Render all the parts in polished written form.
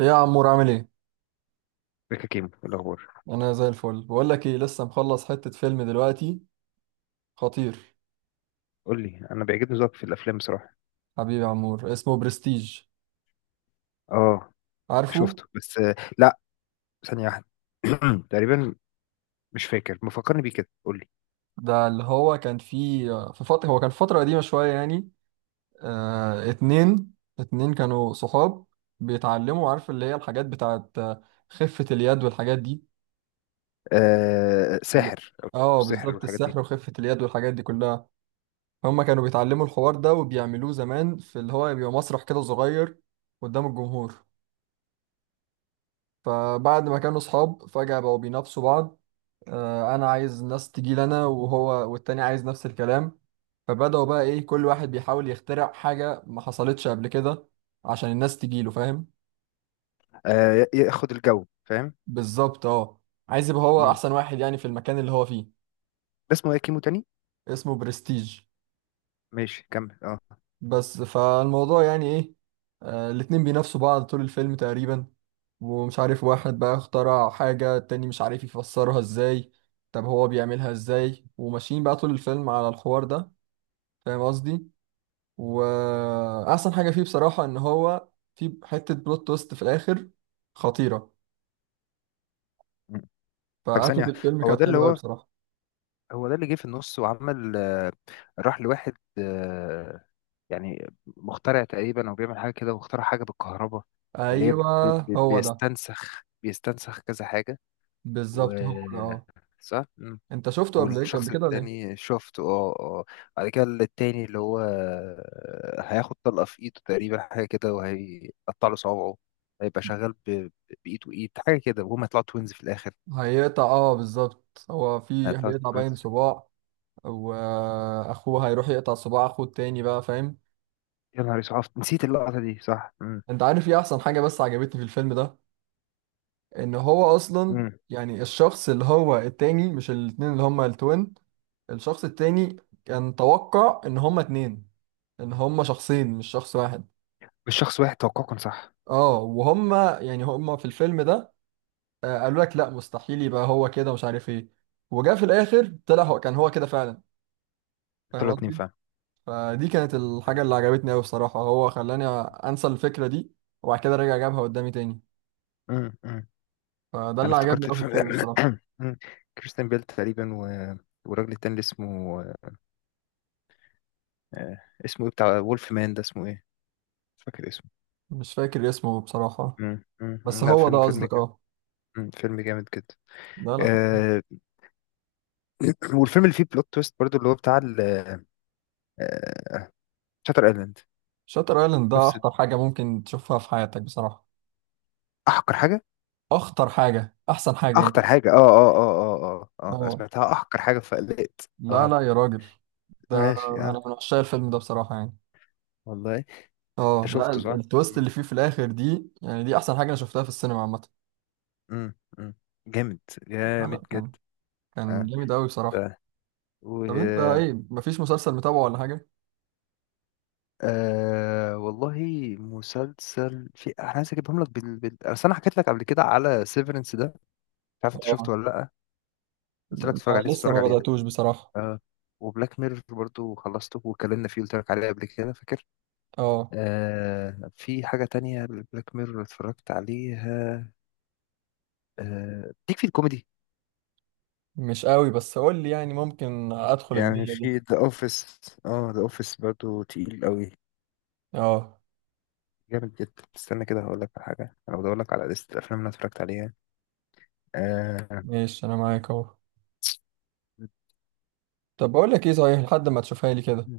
ايه يا عمور، عامل ايه؟ ريكا كيمو، إيه الاخبار؟ انا زي الفل. بقول لك ايه، لسه مخلص حتة فيلم دلوقتي، خطير. قول لي، انا بيعجبني ذوقك في الافلام بصراحه. حبيبي يا عمور، اسمه برستيج، اه. عارفه؟ شفته، بس لا. ثانيه واحده. تقريبا. مش فاكر، مفكرني بيه كده، قول لي. ده اللي هو كان في فترة قديمة شوية يعني. آه اتنين اتنين كانوا صحاب، بيتعلموا، عارف اللي هي الحاجات بتاعت خفة اليد والحاجات دي. آه، ساحر او اه السحر بالظبط، والحاجات دي. السحر وخفة اليد والحاجات دي كلها. هما كانوا بيتعلموا الحوار ده وبيعملوه زمان في اللي هو بيبقى مسرح كده صغير قدام الجمهور. فبعد ما كانوا صحاب، فجأة بقوا بينافسوا بعض. أنا عايز ناس تجيلي أنا، وهو والتاني عايز نفس الكلام. فبدأوا بقى إيه، كل واحد بيحاول يخترع حاجة ما حصلتش قبل كده عشان الناس تجيله، فاهم؟ آه، ياخد الجو، فاهم. بالظبط أه. عايز يبقى هو مم. أحسن واحد يعني في المكان اللي هو فيه. ده اسمه ايه كيمو تاني؟ اسمه برستيج. ماشي، كمل، اه. بس فالموضوع يعني ايه، الاتنين بينافسوا بعض طول الفيلم تقريبا. ومش عارف، واحد بقى اخترع حاجة، التاني مش عارف يفسرها ازاي، طب هو بيعملها ازاي؟ وماشيين بقى طول الفيلم على الحوار ده، فاهم قصدي؟ واحسن حاجة فيه بصراحة ان هو في حتة بلوت تويست في الاخر، خطيرة. مم. طب ثانيه فقفلة واحده، الفيلم كانت حلوة قوي بصراحة. هو ده اللي جه في النص وعمل راح لواحد، آه، يعني مخترع تقريبا او بيعمل حاجه كده، واخترع حاجه بالكهرباء اللي هي ايوه هو ده. بيستنسخ كذا حاجه و بالظبط هو ده اه. صح. مم. انت شفته قبل، ايه؟ قبل والشخص كده ولا ايه؟ التاني شفته، اه اه. بعد كده التاني اللي هو هياخد طلقه في ايده تقريبا، حاجه كده، وهيقطع له صوابعه. هيبقى شغال بايد وايد، حاجه كده، وهما يطلعوا توينز في الاخر. هيقطع، اه بالظبط، هو في هيطلعوا هيقطع توينز. باين صباع، واخوه هيروح يقطع صباع اخوه التاني بقى، فاهم؟ يا نهار اسود، نسيت اللقطه دي، صح. مم. انت عارف ايه احسن حاجة بس عجبتني في الفيلم ده؟ ان هو اصلا مم. يعني الشخص اللي هو التاني، مش الاتنين اللي هما التوين، الشخص التاني كان توقع ان هما اتنين، ان هما شخصين مش شخص واحد. مش شخص واحد، توقعه كان صح. اه وهما يعني هما في الفيلم ده قالوا لك لا، مستحيل يبقى هو كده، مش عارف ايه. وجا في الاخر طلع هو كان هو كده فعلا، فاهم طلعوا اتنين قصدي؟ فعلا. فدي كانت الحاجة اللي عجبتني أوي بصراحة، هو خلاني أنسى الفكرة دي، وبعد كده رجع جابها قدامي تاني. امم، أمم. فده انا اللي عجبني افتكرت أوي في الفيلم الفيلم ده. بصراحة. أمم. كريستيان بيل تقريبا والراجل التاني اللي اسمه اسمه ايه بتاع وولف مان، ده اسمه ايه؟ مش فاكر اسمه. مش فاكر اسمه بصراحة. أمم، أمم، بس أمم. لا، هو ده فيلم قصدك، جامد. اه؟ فيلم جامد جدا. ده لا. آه، والفيلم اللي فيه بلوت تويست برضو، اللي هو بتاع آه، شاتر ايلاند. شاتر ايلاند ده نفس أخطر حاجة ممكن تشوفها في حياتك بصراحة. احقر حاجه. أخطر حاجة، أحسن حاجة اخطر يعني. حاجه، اه اه اه اه اه اه، أنا اه. سمعتها احقر حاجه فقلقت، لا اه. لا يا راجل، ده ماشي، اه. أنا من عشاق الفيلم ده بصراحة يعني. والله. انت اه، لا، شفته، صح؟ التويست اللي فيه في الآخر دي، يعني دي أحسن حاجة أنا شفتها في السينما عامة. مم. مم. جامد. لا جامد لا، كان جدا. كان اه. جامد أوي بصراحة. آه. و طب انت ايه، مفيش مسلسل متابعه ولا حاجة؟ آه، والله. مسلسل في، انا عايز اجيبهم لك اصل انا حكيت لك قبل كده على سيفرنس ده. مش عارف انت اه. شفته ولا لا؟ قلت لك اتفرج عليه، لسه تتفرج ما عليه ده. بدأتوش بصراحة. اه. وبلاك ميرور برضو خلصته واتكلمنا فيه، قلت لك عليه قبل كده، فاكر؟ اه آه، في حاجة تانية. بلاك ميرور اتفرجت عليها. آه، ليك في الكوميدي. مش قوي، بس قول لي، يعني ممكن ادخل يعني البيئة في دي. ذا اوفيس. اه، ذا اوفيس برضو تقيل قوي، اه. جامد جدا. استنى كده هقول لك على حاجة، انا بدور لك على لستة الافلام اللي أنا اتفرجت عليها. آه. ماشي انا معاك اهو. طب بقول لك ايه صحيح، لحد ما تشوفها لي كده،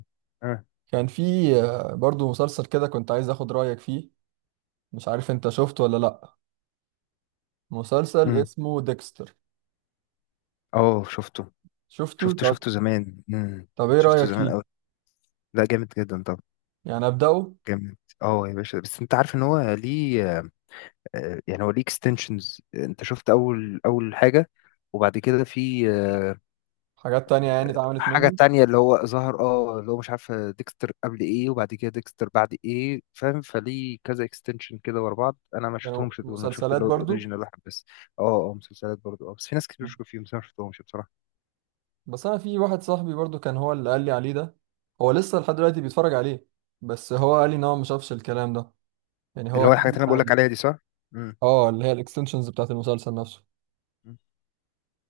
اه. كان في برضو مسلسل كده كنت عايز اخد رأيك فيه، مش عارف انت شفته ولا لا. مسلسل أمم. اسمه ديكستر. أوه، شفته شفته؟ شفته طب شفته زمان. أمم. طب ايه شفته رأيك زمان فيه؟ قوي. لا، جامد جدا. طب يعني ابدأه؟ جامد. اه يا باشا، بس انت عارف ان هو ليه يعني هو ليه اكستنشنز، انت شفت اول حاجة، وبعد كده في حاجات تانية يعني اتعملت حاجة منه؟ تانية اللي هو ظهر، اه، اللي هو مش عارف ديكستر قبل ايه وبعد كده ديكستر بعد ايه، فاهم؟ فليه كذا اكستنشن كده ورا بعض. انا ما كانوا شفتهمش دول، انا شفت مسلسلات اللي هو برضو؟ الاوريجينال واحد بس. اه اه، مسلسلات برضه، اه، بس في ناس كتير بتشكر فيهم، بس انا ما شفتهمش بصراحة. بس انا في واحد صاحبي برضو كان هو اللي قال لي عليه ده، هو لسه لحد دلوقتي بيتفرج عليه. بس هو قال لي ان هو ما شافش الكلام ده، يعني اللي هو هو كان الحاجات اللي انا بقول لك عادي. عليها دي، صح؟ امم. اه اللي هي الاكستنشنز بتاعت المسلسل نفسه.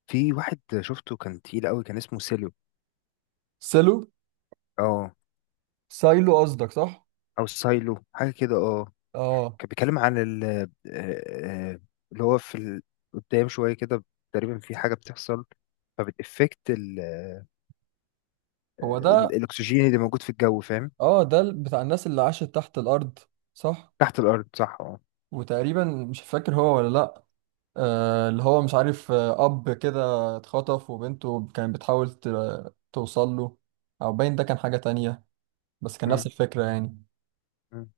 في واحد شفته كان تقيل قوي، كان اسمه سيلو. سيلو؟ اه. سايلو قصدك، صح؟ او سايلو، حاجة كده، اه. اه كان بيتكلم عن ال اللي هو في قدام شوية كده، تقريبا في حاجة بتحصل، فبتأفكت هو ده. الاكسجين اللي موجود في الجو، فاهم. اه، ده بتاع الناس اللي عاشت تحت الارض، صح؟ تحت الارض، صح، اه. وتقريبا مش فاكر هو ولا لا، اللي هو مش عارف، اب كده اتخطف وبنته كانت بتحاول توصل له. او باين ده كان حاجة تانية، بس كان نفس مم. الفكرة يعني، مم.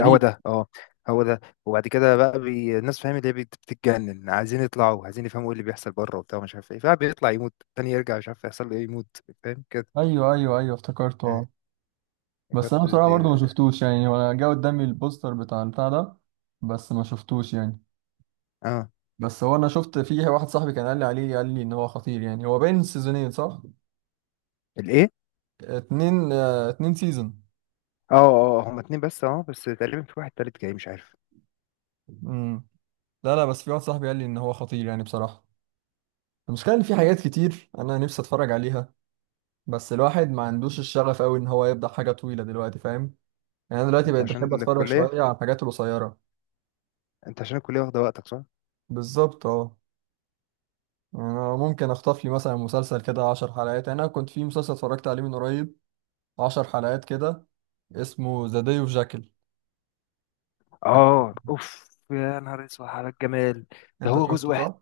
هو ده، اه. هو ده، وبعد كده بقى الناس، فاهم، اللي هي بتتجنن، عايزين يطلعوا، عايزين يفهموا ايه اللي بيحصل بره وبتاع، مش عارف ايه، فبيطلع يموت، تاني يرجع، مش عارف يحصل له ايه، يموت، فاهم كده. ايوه ايوه ايوه، افتكرته اه. اه. بس انا برضه. بصراحه برضو دي- ما شفتوش يعني، وانا جه قدامي البوستر بتاع البتاع ده، بس ما شفتوش يعني. اه. بس هو انا شفت فيه واحد صاحبي كان قال لي عليه، قال لي ان هو خطير يعني. هو باين 2 سيزون، صح؟ الايه؟ اتنين سيزون. اه اه، هما اتنين بس، اه، بس تقريبا في واحد تالت جاي، مش عارف. امم. لا لا، بس في واحد صاحبي قال لي ان هو خطير يعني بصراحه. المشكله ان في حاجات كتير انا نفسي اتفرج عليها، بس الواحد ما عندوش الشغف قوي ان هو يبدا حاجه طويله دلوقتي، فاهم؟ يعني انا دلوقتي انت بقيت بحب عشان اتفرج الكلية شويه على الحاجات القصيره. انت عشان الكلية واخدة وقتك، صح؟ بالظبط اه. يعني أنا ممكن أخطف لي مثلا مسلسل كده 10 حلقات. يعني أنا كنت في مسلسل اتفرجت عليه من قريب، 10 حلقات كده، اسمه ذا داي اوف جاكل. اه. اوف، يا نهار اسود على الجمال. ده أنت هو جزء شفته، واحد. صح؟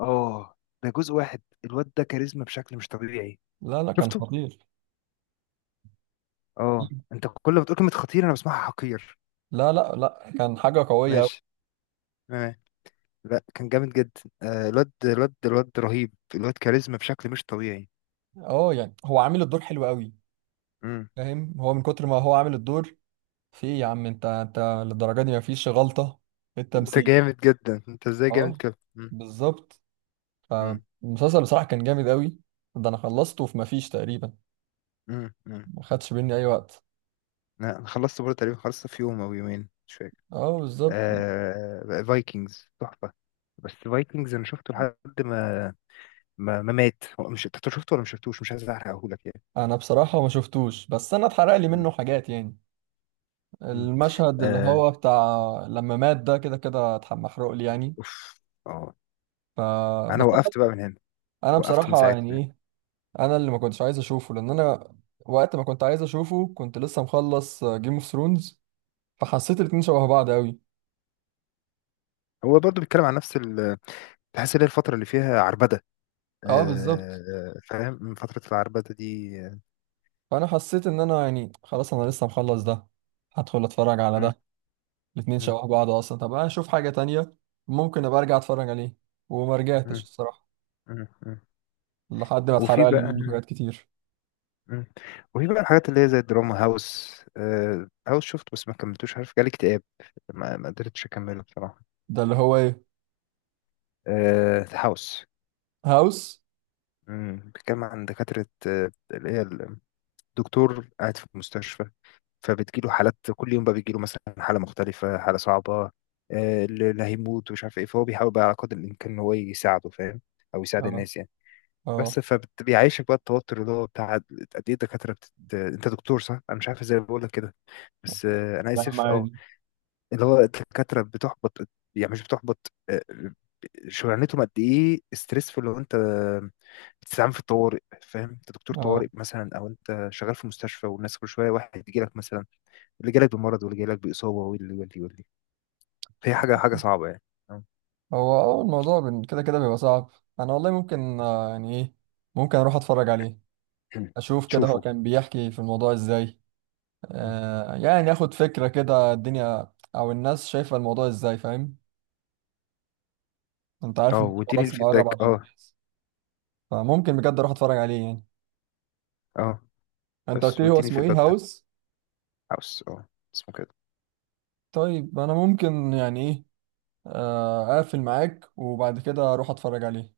اه. ده جزء واحد، الواد ده كاريزما بشكل مش طبيعي. لا لا كان شفته. خطير. اه، انت كل ما تقول كلمة خطير انا بسمعها حقير. لا لا لا، كان حاجة قوية أوي. ماشي. تمام. لا، كان جامد جدا، آه، الواد رهيب، الواد كاريزما بشكل مش طبيعي. أه، يعني هو عامل الدور حلو أوي، مم. فاهم؟ هو من كتر ما هو عامل الدور، في إيه يا عم، أنت أنت للدرجة دي مفيش غلطة في انت التمثيل. جامد جدا، انت ازاي جامد أه كده. مم. بالظبط. مم. فالمسلسل بصراحة كان جامد أوي. ده أنا خلصته في مفيش تقريبا، مم. مم. ما خدش مني أي وقت. لا، انا خلصت برضه تقريبا، خلصت في يوم او يومين، مش فاكر. أه بالظبط. آه، فايكنجز تحفة. بس فايكنجز انا شفته لحد ما مات، هو مش، انت شفته ولا مش شفتوش؟ مش عايز احرقهولك يعني. انا بصراحة ما شفتوش، بس انا اتحرق لي منه حاجات يعني. مم. المشهد اللي آه. هو بتاع لما مات، ده كده كده محروق لي يعني. أوف. أه. ف أنا بس انا، وقفت بقى من هنا، أنا وقفت من بصراحة يعني ساعتها. ايه، انا اللي ما كنتش عايز اشوفه لان انا وقت ما كنت عايز اشوفه كنت لسه مخلص جيم اوف ثرونز، فحسيت الاتنين شبه بعض قوي. هو برضو بيتكلم عن نفس ال تحس إن هي الفترة اللي فيها عربدة، اه بالظبط. آه، فاهم، من فترة العربدة دي. فانا حسيت ان انا يعني خلاص، انا لسه مخلص ده، هدخل اتفرج على مم، ده؟ الاتنين مم، شبه بعض اصلا، طب انا اشوف حاجة تانية، ممكن ابقى ارجع اتفرج عليه. وما رجعتش مم، الصراحة مم، مم. لحد ما وفي اتحرق لي منه بقى حاجات كتير. مم. وفي بقى الحاجات اللي هي زي الدراما، هاوس، آه، هاوس شفت بس ما كملتوش، عارف، جالي اكتئاب، ما قدرتش أكمله بصراحة. ده اللي هو ايه؟ آه، هاوس. هاوس؟ بيتكلم عن دكاترة، اللي هي الدكتور قاعد في المستشفى، فبتجيله حالات كل يوم، بقى بيجيله مثلا حالة مختلفة، حالة صعبة، اللي هيموت ومش عارف ايه، فهو بيحاول بقى على قدر الإمكان إن هو يساعده، فاهم، أو يساعد اه الناس يعني. اه. بس فبيعيشك بقى التوتر اللي هو بتاع قد ايه الدكاترة انت دكتور صح؟ انا مش عارف ازاي بقول لك كده، بس انا يا عم اسف، اه. عادي. اللي هو الدكاترة بتحبط، يعني مش بتحبط، شغلانتهم قد ايه ستريسفul، لو انت بتستعمل في الطوارئ، فاهم، انت دكتور اه طوارئ مثلا، او انت شغال في مستشفى والناس كل شويه واحد يجي لك، مثلا اللي جالك بمرض واللي جالك بإصابة واللي واللي واللي، فهي حاجة حاجة صعبة يعني. آه. هو اه الموضوع كده كده بيبقى صعب. انا والله ممكن يعني ايه، ممكن اروح اتفرج عليه، اشوف كده هو شوفوا. كان بيحكي في الموضوع ازاي. مم. آه يعني اخد فكرة كده الدنيا او الناس شايفة الموضوع ازاي، فاهم؟ انت عارف اه، انت واديني خلاص مقرب الفيدباك، على اه. الامتياز. فممكن بجد اروح اتفرج عليه يعني. اه، انت قلت بس لي هو واديني اسمه الفيدباك ايه، بتاع هاوس؟ الهاوس، اه، اسمه كده. طيب انا ممكن يعني ايه، اقفل معاك، وبعد كده اروح اتفرج عليه.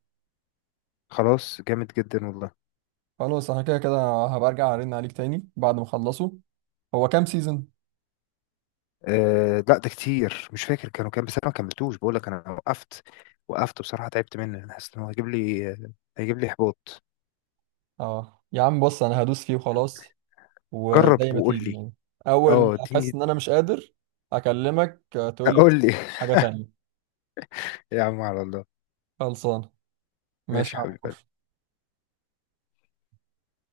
خلاص، جامد جدا والله. خلاص انا كده كده هبقى ارجع ارن عليك تاني بعد ما اخلصه. هو كام سيزون؟ آه لا، ده كتير مش فاكر كانوا كام، بس انا ما كملتوش، بقول لك انا وقفت. وقفت بصراحة، تعبت منه، انا حاسس ان هو هيجيب لي، هيجيب لي احباط. اه يا عم بص، انا هدوس فيه وخلاص، وزي جرب ما وقول تيجي لي. يعني. اول ما اه، اديني. احس ان انا مش قادر اكلمك، تقول لي قول لي. حاجة تانية. يا عم، على الله. خلصان. ماشي ماشي يا حبيبي. عمر.